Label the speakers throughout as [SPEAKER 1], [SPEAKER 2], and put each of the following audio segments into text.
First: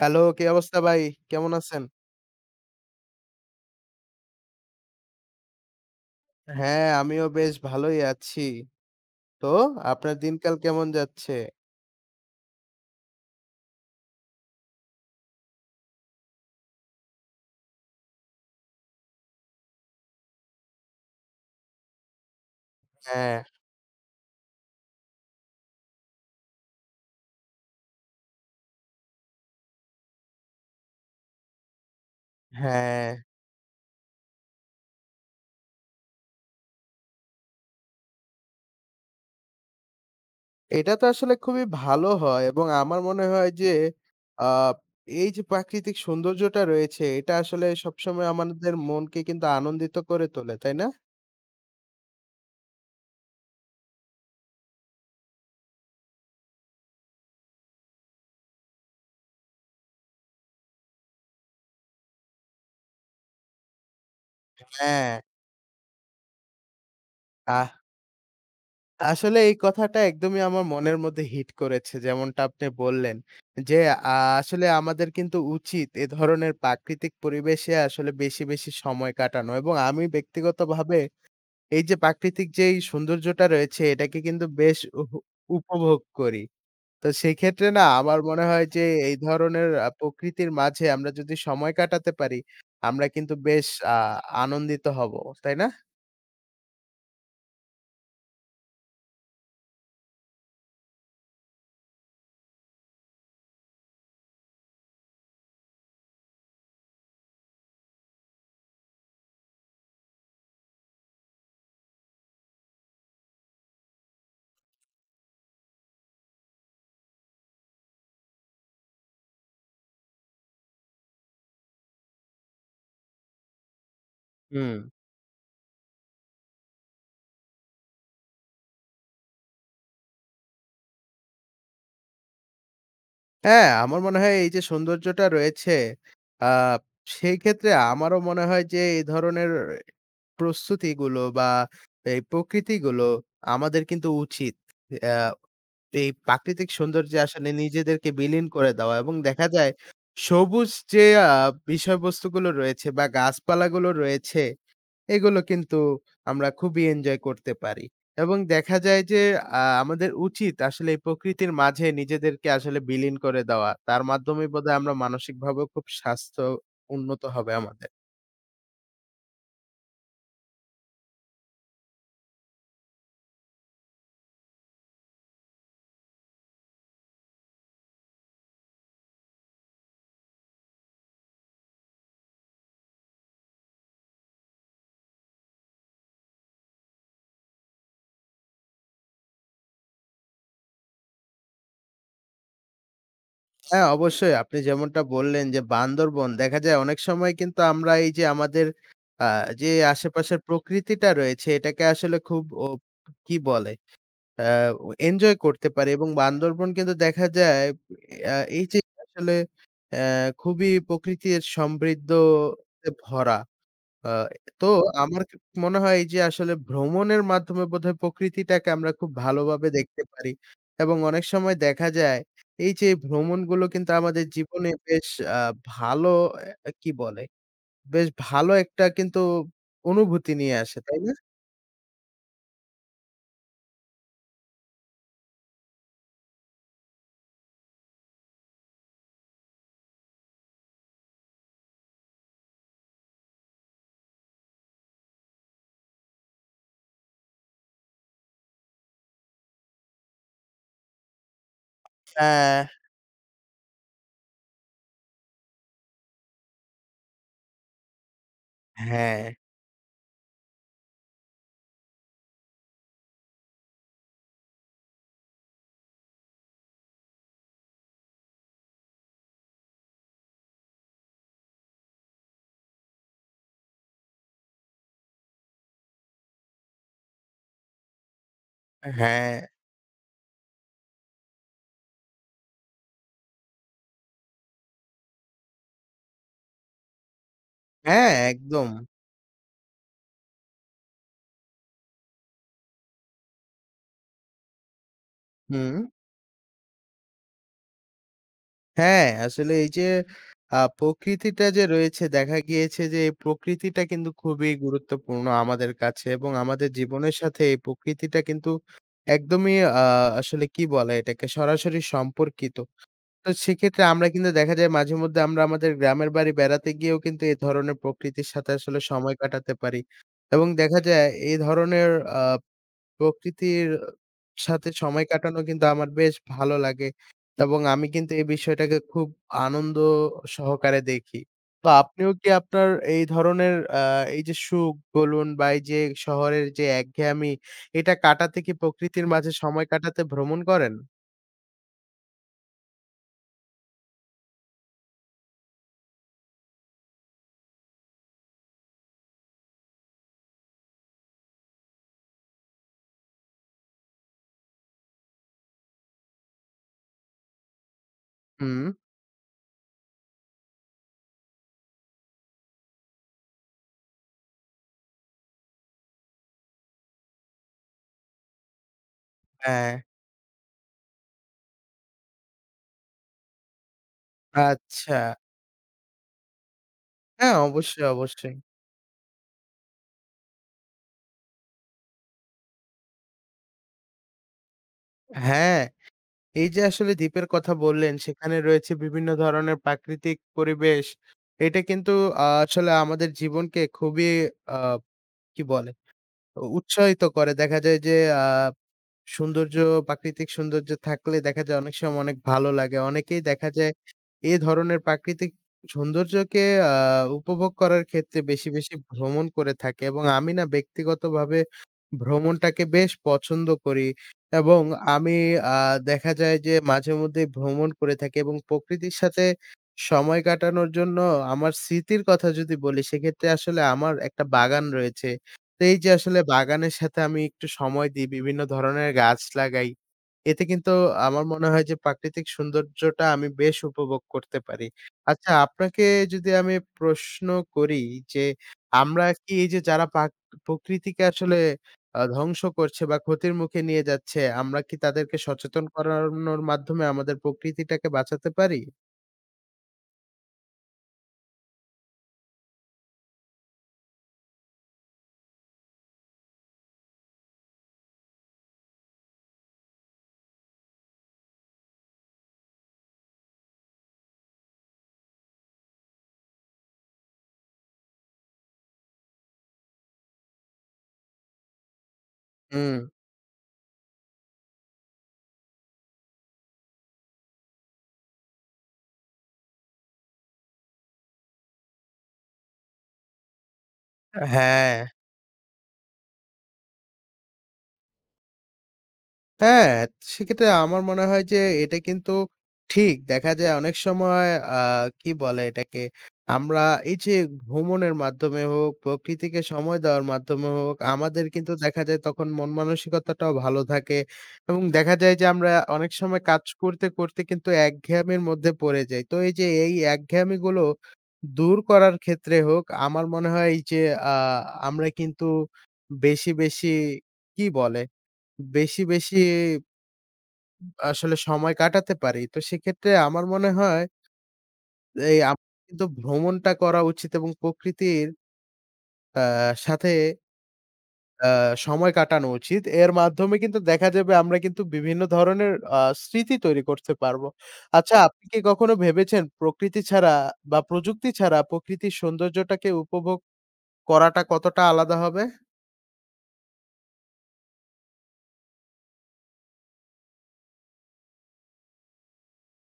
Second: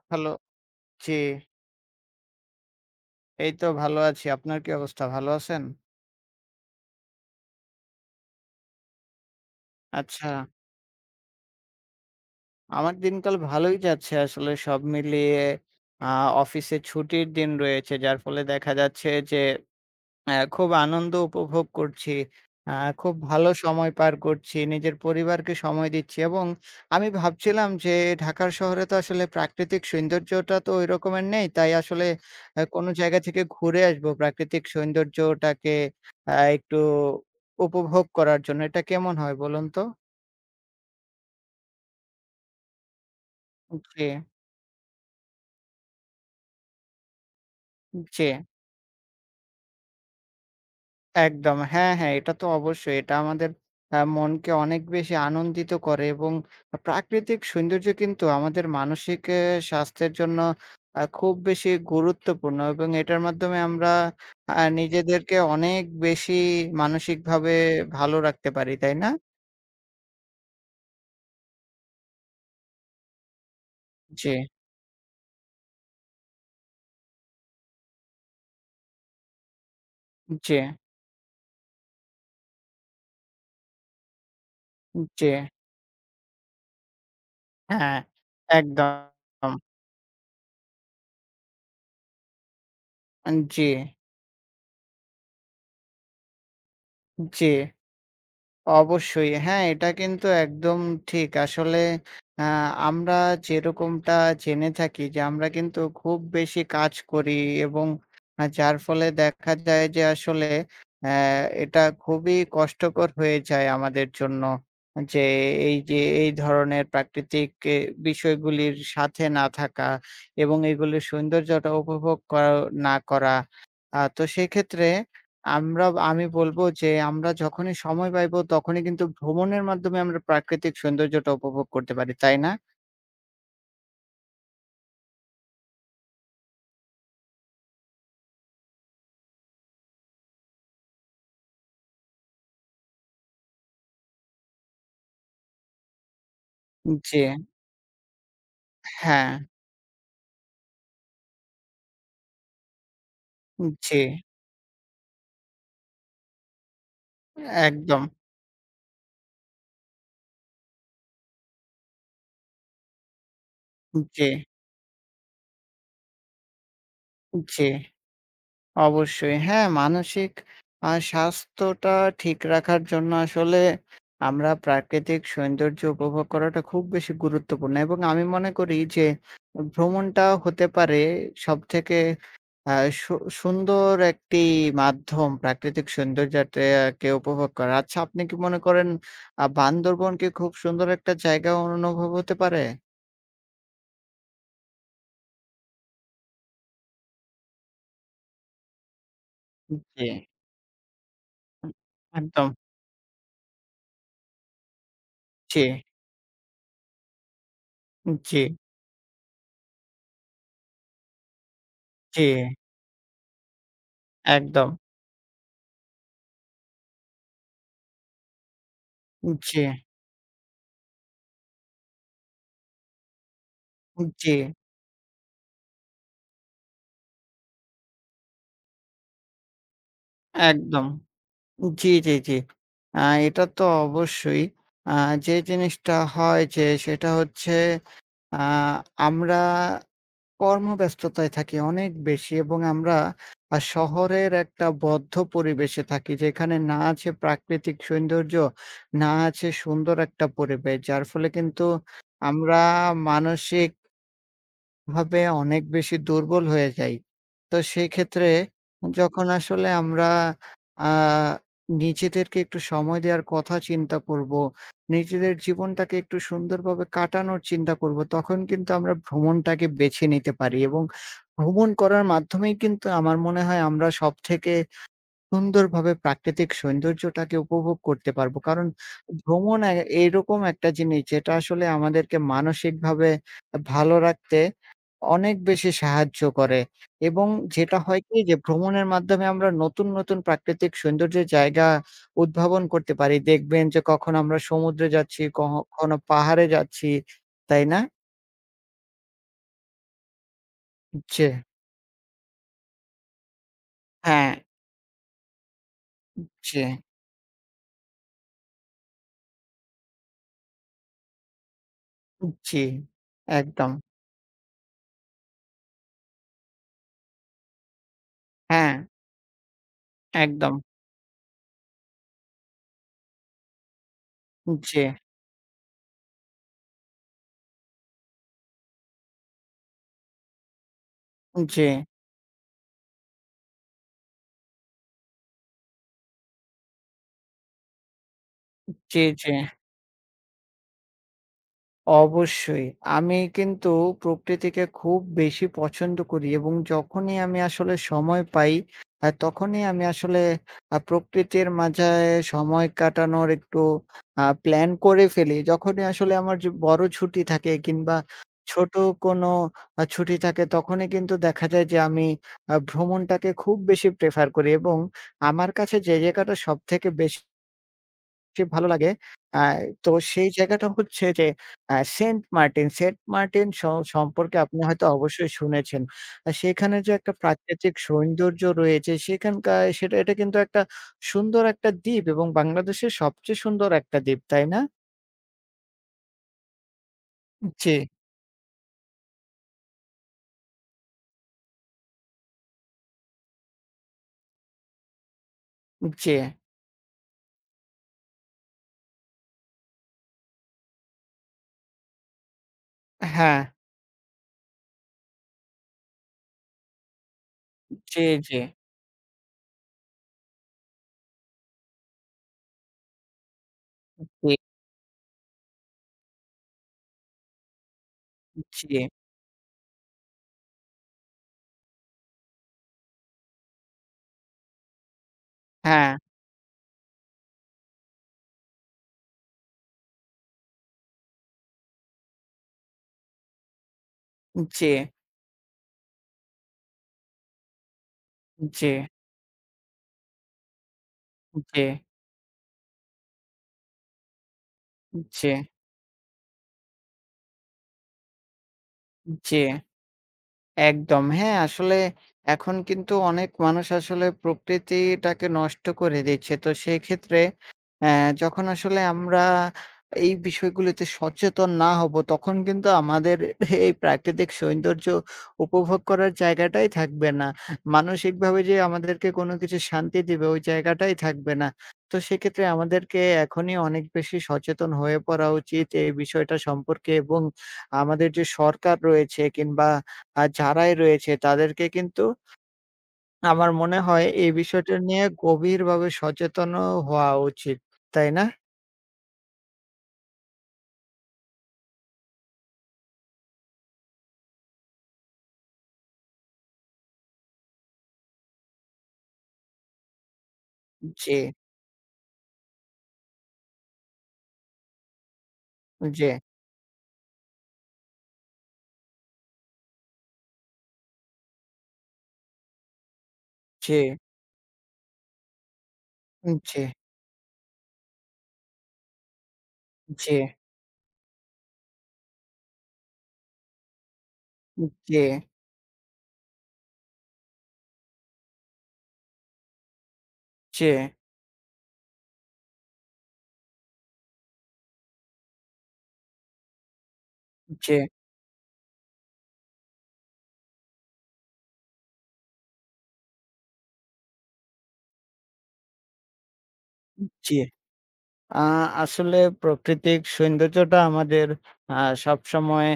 [SPEAKER 1] Hello,
[SPEAKER 2] hello,
[SPEAKER 1] কি অবস্থা ভাই?
[SPEAKER 2] জি,
[SPEAKER 1] কেমন আছেন?
[SPEAKER 2] এই তো ভালো আছি। আপনার কি অবস্থা? ভালো আছেন?
[SPEAKER 1] হ্যাঁ, আমিও বেশ ভালোই আছি। তো আপনার
[SPEAKER 2] আচ্ছা,
[SPEAKER 1] দিনকাল কেমন যাচ্ছে?
[SPEAKER 2] আমার দিনকাল ভালোই যাচ্ছে আসলে সব মিলিয়ে। আ অফিসে ছুটির দিন রয়েছে যার ফলে দেখা যাচ্ছে যে হ্যাঁ, খুব আনন্দ উপভোগ করছি। আ খুব
[SPEAKER 1] হ্যাঁ,
[SPEAKER 2] ভালো সময় পার করছি। নিজের পরিবারকে সময় দিচ্ছি এবং আমি ভাবছিলাম যে ঢাকার শহরে তো আসলে প্রাকৃতিক সৌন্দর্যটা তো ওই রকমের নেই। তাই আসলে কোনো
[SPEAKER 1] হ্যাঁ।
[SPEAKER 2] জায়গা থেকে ঘুরে আসবো প্রাকৃতিক সৌন্দর্যটাকে একটু উপভোগ করার জন্য। এটা কেমন হয় বলুন তো?
[SPEAKER 1] এটা তো আসলে খুবই ভালো হয় এবং আমার মনে হয় যে
[SPEAKER 2] জি,
[SPEAKER 1] আ এই যে প্রাকৃতিক সৌন্দর্যটা রয়েছে, এটা আসলে
[SPEAKER 2] জি।
[SPEAKER 1] সবসময় আমাদের মনকে কিন্তু আনন্দিত করে তোলে, তাই না?
[SPEAKER 2] একদম। হ্যাঁ, হ্যাঁ, এটা তো অবশ্যই। এটা আমাদের মনকে অনেক বেশি আনন্দিত করে এবং প্রাকৃতিক সৌন্দর্য কিন্তু আমাদের মানসিক স্বাস্থ্যের জন্য খুব বেশি গুরুত্বপূর্ণ এবং এটার মাধ্যমে আমরা আ
[SPEAKER 1] হ্যাঁ।
[SPEAKER 2] নিজেদেরকে অনেক বেশি মানসিকভাবে ভালো রাখতে পারি, তাই না?
[SPEAKER 1] আসলে এই কথাটা একদমই আমার মনের মধ্যে হিট করেছে। যেমনটা আপনি বললেন যে, আ
[SPEAKER 2] জি,
[SPEAKER 1] আসলে আমাদের কিন্তু উচিত এ ধরনের প্রাকৃতিক পরিবেশে আসলে বেশি, বেশি সময় কাটানো এবং আমি
[SPEAKER 2] জি,
[SPEAKER 1] ব্যক্তিগতভাবে এই যে প্রাকৃতিক যেই সৌন্দর্যটা রয়েছে এটাকে কিন্তু বেশ
[SPEAKER 2] জি।
[SPEAKER 1] উপভোগ করি। তো সেক্ষেত্রে না
[SPEAKER 2] হ্যাঁ,
[SPEAKER 1] আমার মনে হয় যে এই
[SPEAKER 2] একদম।
[SPEAKER 1] ধরনের প্রকৃতির মাঝে আমরা যদি সময় কাটাতে পারি, আমরা কিন্তু বেশ
[SPEAKER 2] জি,
[SPEAKER 1] আ আনন্দিত হব। তাই না?
[SPEAKER 2] জি। অবশ্যই। হ্যাঁ, এটা কিন্তু একদম ঠিক। আসলে আ আমরা যেরকমটা জেনে থাকি যে আমরা কিন্তু খুব বেশি কাজ করি এবং যার ফলে দেখা যায় যে আসলে অ্যা এটা খুবই কষ্টকর হয়ে যায় আমাদের জন্য। যে এই যে এই ধরনের প্রাকৃতিক এ বিষয়গুলির সাথে না থাকা এবং এগুলির সৌন্দর্যটা উপভোগ করা না করা। তো
[SPEAKER 1] হুম।
[SPEAKER 2] সেক্ষেত্রে আমরা আমি বলব যে আমরা যখনই সময় পাইব তখনই কিন্তু ভ্রমণের মাধ্যমে আমরা প্রাকৃতিক সৌন্দর্যটা উপভোগ করতে পারি, তাই না?
[SPEAKER 1] হ্যাঁ, আমার মনে হয় এই যে সৌন্দর্যটা রয়েছে, আ সেই ক্ষেত্রে আমারও মনে হয় যে এই ধরনের প্রস্তুতিগুলো বা এই প্রকৃতিগুলো আমাদের কিন্তু উচিত। আ এই প্রাকৃতিক সৌন্দর্যে
[SPEAKER 2] জি,
[SPEAKER 1] আসলে নিজেদেরকে বিলীন করে দেওয়া এবং
[SPEAKER 2] হ্যাঁ,
[SPEAKER 1] দেখা যায় সবুজ যে বিষয়বস্তুগুলো রয়েছে বা গাছপালাগুলো
[SPEAKER 2] জি,
[SPEAKER 1] রয়েছে এগুলো কিন্তু আমরা খুবই এনজয় করতে পারি।
[SPEAKER 2] একদম।
[SPEAKER 1] এবং দেখা যায় যে আমাদের উচিত আসলে এই প্রকৃতির মাঝে নিজেদেরকে আসলে বিলীন করে দেওয়া। তার
[SPEAKER 2] জি,
[SPEAKER 1] মাধ্যমেই বোধহয় আমরা মানসিকভাবেও খুব স্বাস্থ্য উন্নত হবে
[SPEAKER 2] জি।
[SPEAKER 1] আমাদের।
[SPEAKER 2] অবশ্যই। হ্যাঁ, মানসিক স্বাস্থ্যটা ঠিক রাখার জন্য আসলে আমরা প্রাকৃতিক সৌন্দর্য উপভোগ করাটা খুব বেশি গুরুত্বপূর্ণ এবং আমি মনে করি যে ভ্রমণটা হতে পারে সবথেকে আ সু সুন্দর একটি মাধ্যম প্রাকৃতিক সৌন্দর্যটাকে উপভোগ করা। আচ্ছা আপনি কি মনে করেন বান্দরবন কি খুব সুন্দর একটা জায়গা অনুভব হতে পারে?
[SPEAKER 1] হ্যাঁ, অবশ্যই আপনি যেমনটা বললেন যে বান্দরবন দেখা যায় অনেক সময় কিন্তু আমরা এই যে আমাদের আ যে
[SPEAKER 2] জি,
[SPEAKER 1] আশেপাশের প্রকৃতিটা রয়েছে এটাকে আসলে খুব
[SPEAKER 2] একদম।
[SPEAKER 1] ও কি বলে? ও এনজয়
[SPEAKER 2] জি,
[SPEAKER 1] করতে পারে এবং বান্দরবন কিন্তু দেখা যায়
[SPEAKER 2] জি,
[SPEAKER 1] এই যে আসলে অ্যা খুবই প্রকৃতির
[SPEAKER 2] জি,
[SPEAKER 1] সমৃদ্ধতে ভরা। আ তো
[SPEAKER 2] একদম।
[SPEAKER 1] আমার মনে হয় এই যে আসলে ভ্রমণের মাধ্যমে বোধহয় প্রকৃতিটাকে আমরা খুব
[SPEAKER 2] জি।
[SPEAKER 1] ভালোভাবে দেখতে পারি এবং অনেক সময় দেখা যায় এই যে ভ্রমণগুলো কিন্তু আমাদের
[SPEAKER 2] জি,
[SPEAKER 1] জীবনে বেশ আ ভালো অ্যা কি বলে? বেশ ভালো একটা কিন্তু অনুভূতি নিয়ে আসে,
[SPEAKER 2] একদম।
[SPEAKER 1] তাই না?
[SPEAKER 2] জি, জি, জি। আ এটা তো অবশ্যই। আ যে জিনিসটা হয় যে সেটা হচ্ছে আ আমরা কর্মব্যস্ততায় থাকি অনেক বেশি এবং আমরা শহরের একটা বদ্ধ পরিবেশে থাকি যেখানে না আছে প্রাকৃতিক সৌন্দর্য, না আছে সুন্দর একটা পরিবেশ। যার ফলে কিন্তু
[SPEAKER 1] হ্যাঁ।
[SPEAKER 2] আমরা মানসিক ভাবে অনেক বেশি দুর্বল হয়ে যাই। তো সেক্ষেত্রে
[SPEAKER 1] হ্যাঁ,
[SPEAKER 2] যখন আসলে আমরা আ নিজেদেরকে একটু সময় দেওয়ার কথা চিন্তা করব, নিজেদের জীবনটাকে একটু সুন্দরভাবে কাটানোর চিন্তা করব, তখন কিন্তু আমরা ভ্রমণটাকে বেছে নিতে পারি এবং ভ্রমণ করার মাধ্যমেই কিন্তু আমার মনে হয় আমরা সবথেকে সুন্দরভাবে প্রাকৃতিক সৌন্দর্যটাকে উপভোগ করতে পারবো। কারণ
[SPEAKER 1] হ্যাঁ,
[SPEAKER 2] ভ্রমণ এরকম একটা জিনিস যেটা আসলে আমাদেরকে মানসিকভাবে ভালো রাখতে অনেক বেশি সাহায্য করে এবং যেটা হয়
[SPEAKER 1] হ্যাঁ,
[SPEAKER 2] কি যে
[SPEAKER 1] একদম।
[SPEAKER 2] ভ্রমণের মাধ্যমে আমরা নতুন, নতুন প্রাকৃতিক সৌন্দর্যের জায়গা উদ্ভাবন করতে পারি। দেখবেন যে কখন আমরা সমুদ্রে যাচ্ছি,
[SPEAKER 1] হুম।
[SPEAKER 2] কখনো পাহাড়ে যাচ্ছি, তাই না?
[SPEAKER 1] হ্যাঁ, আসলে এই যে
[SPEAKER 2] জি,
[SPEAKER 1] প্রকৃতিটা যে রয়েছে দেখা গিয়েছে যে এই প্রকৃতিটা কিন্তু
[SPEAKER 2] হ্যাঁ,
[SPEAKER 1] খুবই গুরুত্বপূর্ণ আমাদের কাছে এবং
[SPEAKER 2] জি,
[SPEAKER 1] আমাদের জীবনের সাথে এই প্রকৃতিটা কিন্তু একদমই আ আসলে কি বলে এটাকে সরাসরি সম্পর্কিত।
[SPEAKER 2] জি,
[SPEAKER 1] তো
[SPEAKER 2] একদম।
[SPEAKER 1] সেক্ষেত্রে আমরা কিন্তু দেখা যায় মাঝেমধ্যে আমরা আমাদের গ্রামের বাড়ি বেড়াতে গিয়েও কিন্তু এ ধরনের প্রকৃতির সাথে
[SPEAKER 2] হ্যাঁ,
[SPEAKER 1] আসলে সময় কাটাতে পারি এবং
[SPEAKER 2] একদম।
[SPEAKER 1] দেখা যায় এই ধরনের আ প্রকৃতির সাথে
[SPEAKER 2] জি,
[SPEAKER 1] সময় কাটানো কিন্তু আমার বেশ ভালো লাগে এবং আমি কিন্তু এই বিষয়টাকে খুব আনন্দ সহকারে দেখি।
[SPEAKER 2] জি।
[SPEAKER 1] তো আপনিও কি আপনার এই ধরনের এই যে সুখ বলুন বা এই যে শহরের যে একঘেয়েমি এটা কাটাতে কি
[SPEAKER 2] জি,
[SPEAKER 1] প্রকৃতির মাঝে
[SPEAKER 2] জি।
[SPEAKER 1] সময় কাটাতে ভ্রমণ করেন?
[SPEAKER 2] অবশ্যই। আমি কিন্তু প্রকৃতিকে খুব বেশি পছন্দ করি এবং যখনই আমি আসলে সময় পাই, তখনই আমি আসলে প্রকৃতির মাঝে সময় কাটানোর একটু প্ল্যান করে ফেলি। যখনই আসলে আমার যে বড় ছুটি থাকে কিংবা
[SPEAKER 1] হুম।
[SPEAKER 2] ছোট কোনো ছুটি থাকে, তখনই কিন্তু দেখা যায় যে আমি ভ্রমণটাকে খুব বেশি প্রেফার করি এবং আমার কাছে যে জায়গাটা সবথেকে বেশি ভালো লাগে। আ
[SPEAKER 1] হ্যাঁ,
[SPEAKER 2] তো সেই জায়গাটা হচ্ছে যে সেন্ট মার্টিন, সেন্ট মার্টিন সম্পর্কে আপনি হয়তো
[SPEAKER 1] আচ্ছা।
[SPEAKER 2] অবশ্যই শুনেছেন। সেখানে যে একটা
[SPEAKER 1] হ্যাঁ,
[SPEAKER 2] প্রাকৃতিক
[SPEAKER 1] অবশ্যই, অবশ্যই।
[SPEAKER 2] সৌন্দর্য রয়েছে সেখানকার সেটা এটা কিন্তু একটা সুন্দর একটা দ্বীপ এবং বাংলাদেশের সবচেয়ে সুন্দর একটা দ্বীপ, তাই না?
[SPEAKER 1] হ্যাঁ। এই যে আসলে দ্বীপের কথা
[SPEAKER 2] জি,
[SPEAKER 1] বললেন, সেখানে রয়েছে বিভিন্ন ধরনের প্রাকৃতিক পরিবেশ। এটা কিন্তু আসলে আমাদের জীবনকে খুবই আ কি বলে?
[SPEAKER 2] জি।
[SPEAKER 1] উৎসাহিত করে। দেখা যায় যে আ সৌন্দর্য, প্রাকৃতিক সৌন্দর্য থাকলে দেখা যায় অনেক সময় অনেক ভালো লাগে। অনেকেই
[SPEAKER 2] হ্যাঁ।
[SPEAKER 1] দেখা যায় এ ধরনের প্রাকৃতিক সৌন্দর্যকে আ উপভোগ করার
[SPEAKER 2] জি,
[SPEAKER 1] ক্ষেত্রে
[SPEAKER 2] জি,
[SPEAKER 1] বেশি, বেশি ভ্রমণ করে থাকে এবং আমি না ব্যক্তিগতভাবে ভ্রমণটাকে বেশ পছন্দ করি
[SPEAKER 2] জি,
[SPEAKER 1] এবং আমি আ দেখা যায় যে মাঝেমধ্যেই ভ্রমণ করে থাকি এবং
[SPEAKER 2] জি।
[SPEAKER 1] প্রকৃতির সাথে সময় কাটানোর জন্য আমার স্মৃতির কথা যদি বলি, সেক্ষেত্রে আসলে আমার একটা বাগান রয়েছে। তো এই
[SPEAKER 2] হ্যাঁ।
[SPEAKER 1] যে আসলে বাগানের সাথে আমি একটু সময় দিই, বিভিন্ন ধরনের গাছ লাগাই। এতে কিন্তু আমার মনে হয় যে প্রাকৃতিক সৌন্দর্যটা আমি বেশ উপভোগ করতে পারি।
[SPEAKER 2] জি,
[SPEAKER 1] আচ্ছা আপনাকে যদি আমি প্রশ্ন করি যে
[SPEAKER 2] জি,
[SPEAKER 1] আমরা কি এই যে যারা প্রকৃতিকে আসলে
[SPEAKER 2] জি,
[SPEAKER 1] আ ধ্বংস করছে বা ক্ষতির মুখে নিয়ে যাচ্ছে, আমরা কি তাদেরকে
[SPEAKER 2] জি,
[SPEAKER 1] সচেতন করানোর মাধ্যমে আমাদের প্রকৃতিটাকে বাঁচাতে পারি?
[SPEAKER 2] জি। একদম। হ্যাঁ, আসলে এখন কিন্তু অনেক মানুষ আসলে প্রকৃতিটাকে নষ্ট করে দিচ্ছে। তো সেক্ষেত্রে অ্যা যখন আসলে আমরা এই বিষয়গুলোতে সচেতন না হব, তখন কিন্তু আমাদের এই প্রাকৃতিক সৌন্দর্য উপভোগ করার জায়গাটাই থাকবে না। মানসিকভাবে যে আমাদেরকে কোনো কিছু শান্তি দিবে, ওই জায়গাটাই থাকবে না। তো সেক্ষেত্রে
[SPEAKER 1] হুম।
[SPEAKER 2] আমাদেরকে এখনই অনেক বেশি সচেতন হয়ে পড়া উচিত এই বিষয়টা সম্পর্কে এবং আমাদের যে সরকার রয়েছে কিংবা যারাই রয়েছে তাদেরকে কিন্তু আমার মনে হয় এই
[SPEAKER 1] হ্যাঁ।
[SPEAKER 2] বিষয়টা নিয়ে গভীরভাবে সচেতনও হওয়া উচিত। তাই না?
[SPEAKER 1] হ্যাঁ, সেক্ষেত্রে আমার মনে হয় যে এটা কিন্তু ঠিক। দেখা যায় অনেক সময় আ কি বলে এটাকে? আমরা এই যে ভ্রমণের মাধ্যমে হোক, প্রকৃতিকে সময় দেওয়ার মাধ্যমে হোক,
[SPEAKER 2] জি,
[SPEAKER 1] আমাদের কিন্তু দেখা যায় তখন মন মানসিকতাটাও ভালো থাকে এবং দেখা যায় যে আমরা অনেক
[SPEAKER 2] জি,
[SPEAKER 1] সময় কাজ করতে, করতে কিন্তু একঘেয়ামির মধ্যে পড়ে যাই। তো এই যে এই একঘেয়ামিগুলো দূর করার ক্ষেত্রে হোক, আমার মনে হয় এই
[SPEAKER 2] জি,
[SPEAKER 1] যে
[SPEAKER 2] জি,
[SPEAKER 1] আ আমরা কিন্তু বেশি, বেশি কি বলে? বেশি, বেশি
[SPEAKER 2] জি,
[SPEAKER 1] আসলে সময় কাটাতে পারি। তো সেক্ষেত্রে আমার মনে হয়
[SPEAKER 2] জি,
[SPEAKER 1] এই আমার কিন্তু ভ্রমণটা করা উচিত এবং প্রকৃতির আ সাথে
[SPEAKER 2] জি,
[SPEAKER 1] আ সময় কাটানো উচিত। এর মাধ্যমে কিন্তু দেখা যাবে আমরা কিন্তু বিভিন্ন ধরনের স্মৃতি তৈরি করতে পারবো।
[SPEAKER 2] জি,
[SPEAKER 1] আচ্ছা আপনি কি কখনো ভেবেছেন প্রকৃতি ছাড়া বা প্রযুক্তি ছাড়া প্রকৃতির সৌন্দর্যটাকে উপভোগ করাটা কতটা আলাদা হবে?
[SPEAKER 2] জি। আ আসলে প্রাকৃতিক সৌন্দর্যটা আমাদের আ সবসময়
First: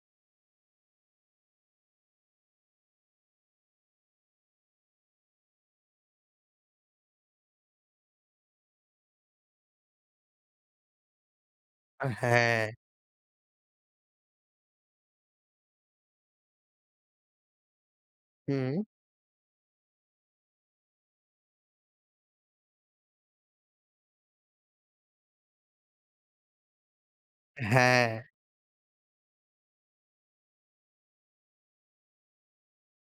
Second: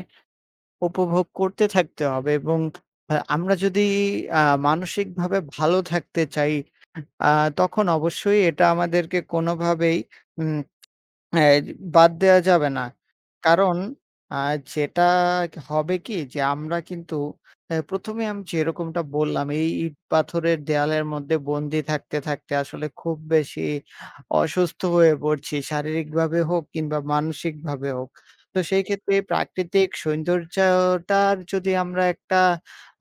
[SPEAKER 2] উপভোগ করতে থাকতে হবে এবং আমরা যদি আ মানসিকভাবে ভালো থাকতে চাই আ তখন অবশ্যই এটা আমাদেরকে কোনোভাবেই উম হ্যাঁ, বাদ দেয়া
[SPEAKER 1] হ্যাঁ।
[SPEAKER 2] যাবে না। কারণ আ যেটা হবে কি যে আমরা কিন্তু ১ম এ আমি
[SPEAKER 1] হুম।
[SPEAKER 2] যেরকমটা বললাম এই ইট পাথরের দেয়ালের মধ্যে বন্দি থাকতে, থাকতে আসলে খুব বেশি অসুস্থ হয়ে পড়ছি শারীরিকভাবে হোক কিংবা মানসিকভাবে
[SPEAKER 1] হ্যাঁ।
[SPEAKER 2] হোক। তো সেই ক্ষেত্রে এই প্রাকৃতিক সৌন্দর্যটার যদি আমরা একটা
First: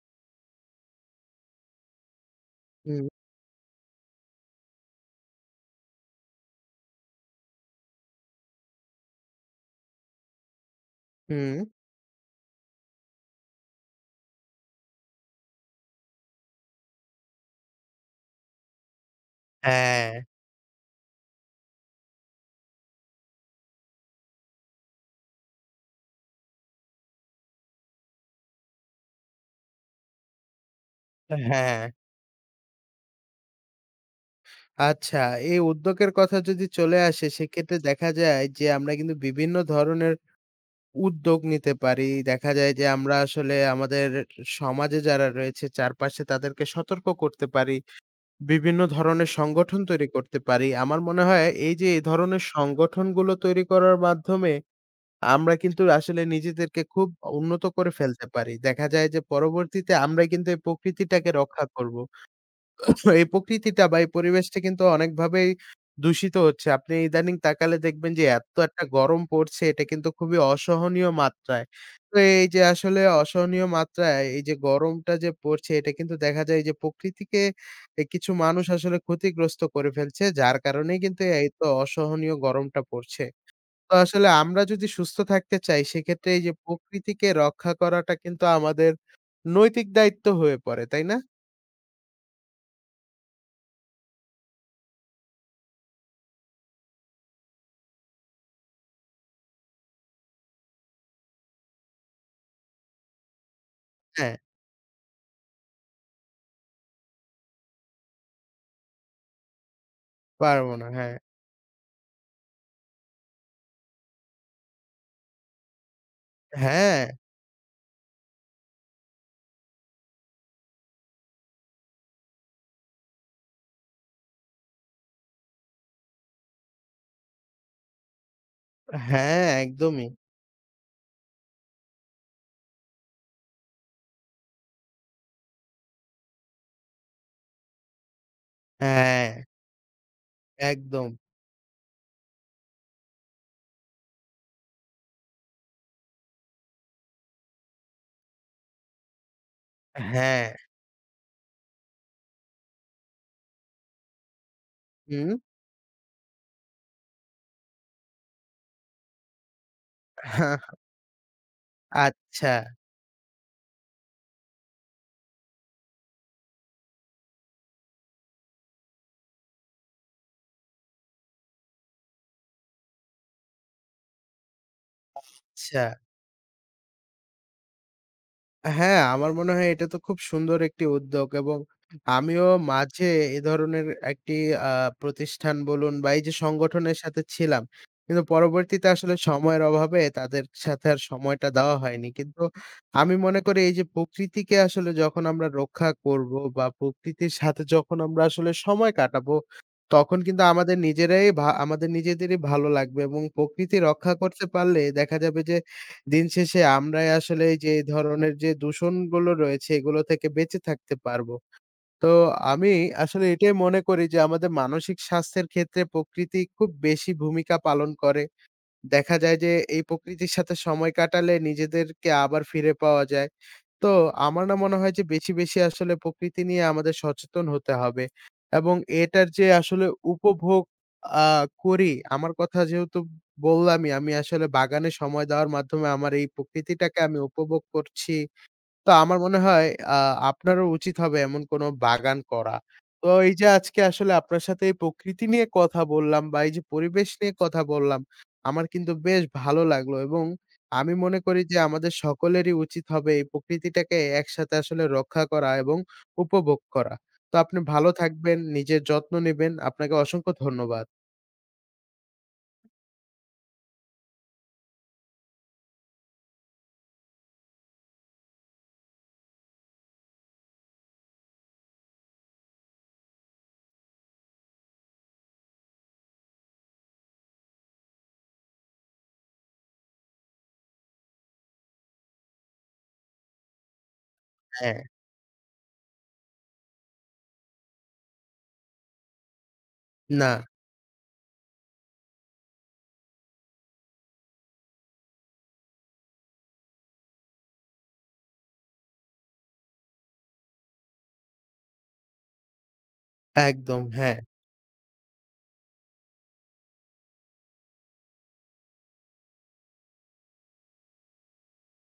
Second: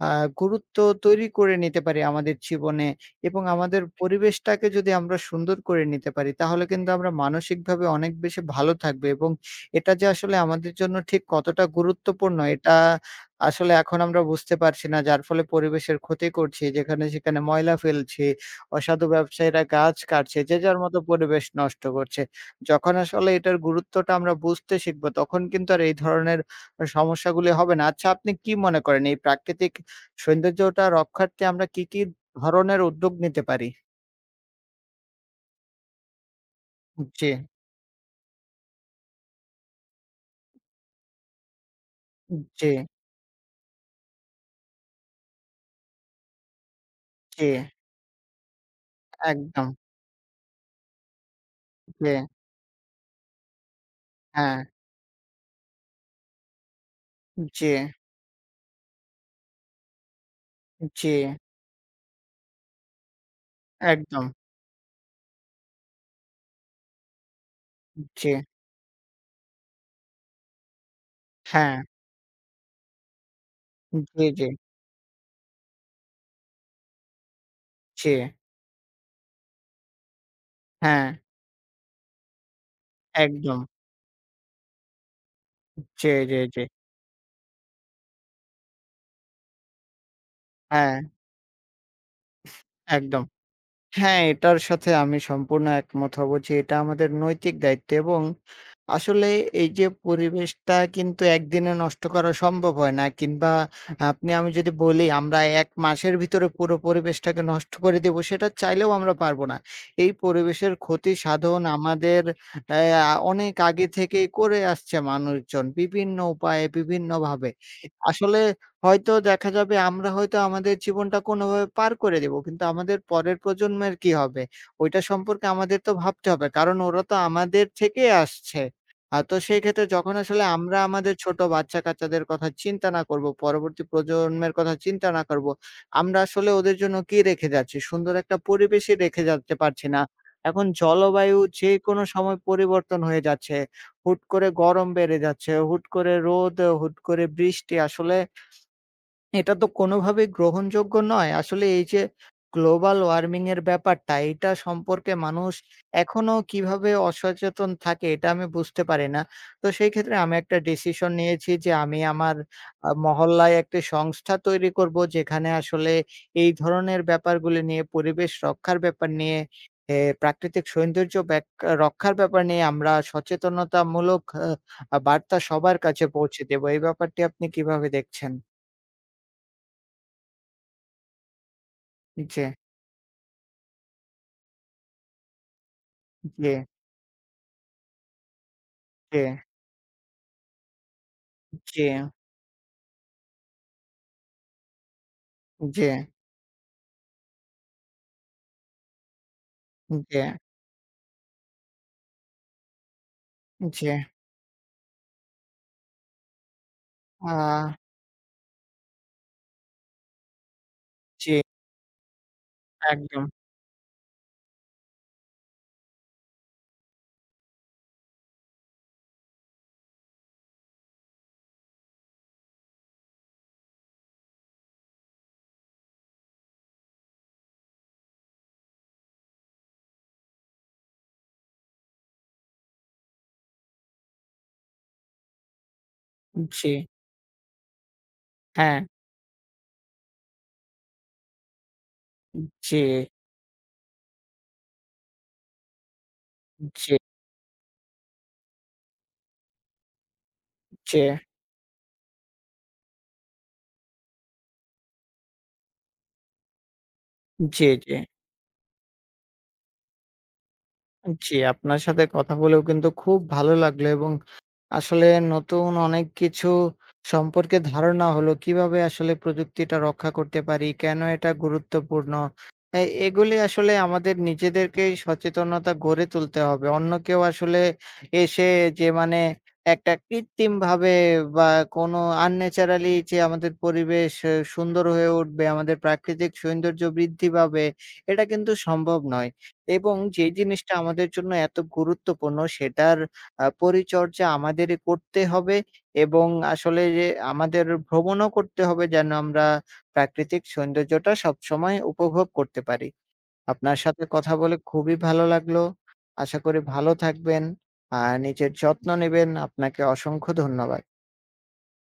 [SPEAKER 2] আ গুরুত্ব তৈরি করে নিতে পারি আমাদের জীবনে
[SPEAKER 1] হুম,
[SPEAKER 2] এবং আমাদের পরিবেশটাকে যদি আমরা সুন্দর করে নিতে পারি তাহলে কিন্তু আমরা মানসিকভাবে অনেক বেশি ভালো থাকবো এবং এটা যে আসলে আমাদের জন্য ঠিক
[SPEAKER 1] হুম।
[SPEAKER 2] কতটা গুরুত্বপূর্ণ এটা আসলে এখন আমরা বুঝতে পারছি না যার ফলে পরিবেশের ক্ষতি করছি যেখানে সেখানে ময়লা ফেলছি অসাধু ব্যবসায়ীরা গাছ
[SPEAKER 1] হ্যাঁ,
[SPEAKER 2] কাটছে যে যার মতো পরিবেশ নষ্ট করছে যখন আসলে এটার গুরুত্বটা আমরা বুঝতে শিখবো তখন কিন্তু আর এই ধরনের সমস্যাগুলি হবে না। আচ্ছা আপনি কি মনে করেন এই প্রাকৃতিক সৌন্দর্যটা রক্ষার্থে আমরা
[SPEAKER 1] হ্যাঁ।
[SPEAKER 2] কি কি ধরনের উদ্যোগ নিতে পারি?
[SPEAKER 1] আচ্ছা, এই উদ্যোগের কথা যদি চলে আসে
[SPEAKER 2] জি,
[SPEAKER 1] সেক্ষেত্রে দেখা যায় যে আমরা কিন্তু বিভিন্ন ধরনের উদ্যোগ নিতে পারি। দেখা
[SPEAKER 2] জি,
[SPEAKER 1] যায় যে আমরা আসলে আমাদের সমাজে যারা রয়েছে চারপাশে তাদেরকে সতর্ক করতে
[SPEAKER 2] জি,
[SPEAKER 1] পারি। বিভিন্ন ধরনের
[SPEAKER 2] একদম।
[SPEAKER 1] সংগঠন তৈরি করতে পারি। আমার মনে হয় এই যে এই
[SPEAKER 2] জি,
[SPEAKER 1] ধরনের সংগঠনগুলো তৈরি করার মাধ্যমে
[SPEAKER 2] হ্যাঁ,
[SPEAKER 1] আমরা কিন্তু আসলে নিজেদেরকে খুব উন্নত
[SPEAKER 2] জি,
[SPEAKER 1] করে ফেলতে পারি। দেখা যায় যে পরবর্তীতে আমরা কিন্তু এই
[SPEAKER 2] জি,
[SPEAKER 1] প্রকৃতিটাকে রক্ষা করব। এই প্রকৃতিটা বা এই
[SPEAKER 2] একদম।
[SPEAKER 1] পরিবেশটা কিন্তু অনেকভাবেই দূষিত হচ্ছে। আপনি ইদানিং তাকালে দেখবেন যে
[SPEAKER 2] জি,
[SPEAKER 1] এত একটা গরম পড়ছে এটা কিন্তু খুবই অসহনীয় মাত্রায়।
[SPEAKER 2] হ্যাঁ,
[SPEAKER 1] তো এই যে আসলে অসহনীয় মাত্রায়
[SPEAKER 2] জি,
[SPEAKER 1] এই
[SPEAKER 2] জি,
[SPEAKER 1] যে গরমটা যে পড়ছে এটা কিন্তু দেখা যায় যে প্রকৃতিকে
[SPEAKER 2] জি,
[SPEAKER 1] কিছু মানুষ আসলে ক্ষতিগ্রস্ত করে ফেলছে। যার কারণেই
[SPEAKER 2] হ্যাঁ,
[SPEAKER 1] কিন্তু এই তো অসহনীয় গরমটা পড়ছে।
[SPEAKER 2] একদম।
[SPEAKER 1] তো আসলে আমরা যদি সুস্থ থাকতে চাই
[SPEAKER 2] জি,
[SPEAKER 1] সেক্ষেত্রে
[SPEAKER 2] জি,
[SPEAKER 1] এই যে
[SPEAKER 2] জি,
[SPEAKER 1] প্রকৃতিকে রক্ষা করাটা কিন্তু আমাদের নৈতিক দায়িত্ব হয়ে পড়ে,
[SPEAKER 2] হ্যাঁ,
[SPEAKER 1] তাই না?
[SPEAKER 2] একদম। হ্যাঁ, এটার সাথে আমি সম্পূর্ণ একমত হব যে এটা আমাদের নৈতিক দায়িত্ব এবং আসলে এই যে পরিবেশটা কিন্তু একদিনে নষ্ট করা সম্ভব হয় না কিংবা আপনি
[SPEAKER 1] হ্যাঁ,
[SPEAKER 2] আমি যদি বলি আমরা ১ মাসের ভিতরে পুরো পরিবেশটাকে নষ্ট করে দেব সেটা চাইলেও আমরা পারব না। এই
[SPEAKER 1] পারব
[SPEAKER 2] পরিবেশের
[SPEAKER 1] না।
[SPEAKER 2] ক্ষতি
[SPEAKER 1] হ্যাঁ।
[SPEAKER 2] সাধন আমাদের অ্যা অনেক আগে থেকেই করে আসছে মানুষজন বিভিন্ন উপায়ে
[SPEAKER 1] হ্যাঁ,
[SPEAKER 2] বিভিন্নভাবে। আসলে হয়তো দেখা যাবে আমরা হয়তো আমাদের জীবনটা কোনোভাবে পার করে দেব। কিন্তু আমাদের পরের প্রজন্মের কি হবে? ওইটা সম্পর্কে আমাদের তো ভাবতে হবে। কারণ ওরা তো আমাদের থেকে আসছে। তো
[SPEAKER 1] হ্যাঁ,
[SPEAKER 2] সেই ক্ষেত্রে
[SPEAKER 1] একদমই।
[SPEAKER 2] যখন আসলে আমরা আমাদের ছোট বাচ্চা-কাচ্চাদের কথা চিন্তা না করব, পরবর্তী প্রজন্মের কথা চিন্তা না করব, আমরা আসলে ওদের জন্য কি রেখে যাচ্ছি? সুন্দর একটা পরিবেশই রেখে
[SPEAKER 1] হ্যাঁ,
[SPEAKER 2] যাচ্ছে পারছি না। এখন
[SPEAKER 1] একদম।
[SPEAKER 2] জলবায়ু যেকোনো সময় পরিবর্তন হয়ে যাচ্ছে। হুট করে গরম বেড়ে যাচ্ছে, হুট করে রোদ, হুট করে বৃষ্টি। আসলে এটা তো কোনোভাবেই
[SPEAKER 1] হ্যাঁ,
[SPEAKER 2] গ্রহণযোগ্য নয়। আসলে এই যে গ্লোবাল ওয়ার্মিং এর ব্যাপারটা, এটা সম্পর্কে
[SPEAKER 1] হুম।
[SPEAKER 2] মানুষ এখনো কিভাবে অসচেতন থাকে এটা আমি বুঝতে পারি না। তো সেই ক্ষেত্রে আমি একটা ডিসিশন নিয়েছি যে আমি আমার
[SPEAKER 1] আচ্ছা,
[SPEAKER 2] মহল্লায় একটি সংস্থা তৈরি করব যেখানে আসলে এই ধরনের ব্যাপারগুলি নিয়ে পরিবেশ রক্ষার ব্যাপার নিয়ে এ প্রাকৃতিক সৌন্দর্য রক্ষার ব্যাপার নিয়ে আমরা সচেতনতামূলক বার্তা সবার
[SPEAKER 1] আচ্ছা।
[SPEAKER 2] কাছে পৌঁছে দেব। এই ব্যাপারটি আপনি কিভাবে দেখছেন?
[SPEAKER 1] হ্যাঁ, আমার মনে হয় এটা তো খুব সুন্দর একটি উদ্যোগ এবং
[SPEAKER 2] জি।
[SPEAKER 1] আমিও মাঝে এ ধরনের একটি আ প্রতিষ্ঠান বলুন বা এই যে
[SPEAKER 2] জি,
[SPEAKER 1] সংগঠনের সাথে ছিলাম। কিন্তু পরবর্তীতে আসলে
[SPEAKER 2] জি,
[SPEAKER 1] সময়ের অভাবে তাদের সাথে আর সময়টা দেওয়া
[SPEAKER 2] জি,
[SPEAKER 1] হয়নি। কিন্তু আমি মনে করি এই যে প্রকৃতিকে আসলে যখন আমরা
[SPEAKER 2] জি,
[SPEAKER 1] রক্ষা করব বা প্রকৃতির সাথে যখন আমরা আসলে সময় কাটাবো,
[SPEAKER 2] জি,
[SPEAKER 1] তখন কিন্তু আমাদের নিজেরাই ভা আমাদের নিজেদেরই ভালো লাগবে এবং প্রকৃতি
[SPEAKER 2] জি,
[SPEAKER 1] রক্ষা করতে পারলে দেখা যাবে যে দিন শেষে আমরাই
[SPEAKER 2] আ
[SPEAKER 1] আসলে এই যে এই ধরনের যে দূষণগুলো রয়েছে এগুলো থেকে বেঁচে থাকতে
[SPEAKER 2] জি,
[SPEAKER 1] পারবো। তো আমি
[SPEAKER 2] একদম।
[SPEAKER 1] আসলে এটাই মনে করি যে আমাদের মানসিক স্বাস্থ্যের ক্ষেত্রে প্রকৃতি খুব বেশি ভূমিকা পালন করে। দেখা যায় যে এই প্রকৃতির সাথে সময় কাটালে নিজেদেরকে আবার ফিরে পাওয়া যায়। তো আমার না মনে হয় যে বেশি, বেশি আসলে প্রকৃতি নিয়ে আমাদের সচেতন হতে হবে এবং এটার যে আসলে উপভোগ আ করি, আমার কথা যেহেতু বললামই আমি আসলে বাগানে সময় দেওয়ার মাধ্যমে আমার এই
[SPEAKER 2] জি,
[SPEAKER 1] প্রকৃতিটাকে আমি উপভোগ করছি।
[SPEAKER 2] হ্যাঁ,
[SPEAKER 1] তো আমার মনে হয় আ আপনারও উচিত হবে এমন কোনো বাগান করা।
[SPEAKER 2] জি,
[SPEAKER 1] তো এই যে আজকে আসলে আপনার সাথে এই প্রকৃতি নিয়ে কথা বললাম বা এই যে
[SPEAKER 2] জি,
[SPEAKER 1] পরিবেশ নিয়ে কথা বললাম, আমার কিন্তু বেশ ভালো লাগলো এবং আমি
[SPEAKER 2] জি,
[SPEAKER 1] মনে করি যে আমাদের সকলেরই উচিত হবে এই প্রকৃতিটাকে একসাথে আসলে রক্ষা করা এবং উপভোগ করা। তো আপনি
[SPEAKER 2] জি,
[SPEAKER 1] ভালো
[SPEAKER 2] জি।
[SPEAKER 1] থাকবেন, নিজের যত্ন নিবেন। আপনাকে অসংখ্য ধন্যবাদ।
[SPEAKER 2] জি, আপনার সাথে কথা বলেও কিন্তু খুব ভালো লাগলো এবং আসলে নতুন অনেক কিছু সম্পর্কে ধারণা হলো। কিভাবে আসলে প্রযুক্তিটা রক্ষা করতে পারি, কেন এটা গুরুত্বপূর্ণ। এ এগুলি আসলে আমাদের নিজেদেরকেই সচেতনতা গড়ে তুলতে হবে। অন্য কেউ আসলে এসে যে মানে একটা কৃত্রিমভাবে বা কোনো আনন্যাচারালি যে আমাদের পরিবেশ
[SPEAKER 1] হ্যাঁ,
[SPEAKER 2] সুন্দর হয়ে উঠবে, আমাদের প্রাকৃতিক সৌন্দর্য বৃদ্ধি পাবে, এটা কিন্তু সম্ভব নয়। এবং যে
[SPEAKER 1] না,
[SPEAKER 2] জিনিসটা আমাদের জন্য এত গুরুত্বপূর্ণ সেটার পরিচর্যা আমাদেরই করতে হবে এবং আসলে যে আমাদের ভ্রমণও করতে হবে যেন আমরা প্রাকৃতিক সৌন্দর্যটা সবসময় উপভোগ করতে পারি। আপনার
[SPEAKER 1] একদম,
[SPEAKER 2] সাথে
[SPEAKER 1] হ্যাঁ।
[SPEAKER 2] কথা বলে খুবই ভালো লাগলো। আশা করি ভালো থাকবেন। আর নিজের যত্ন নিবেন। আপনাকে অসংখ্য ধন্যবাদ।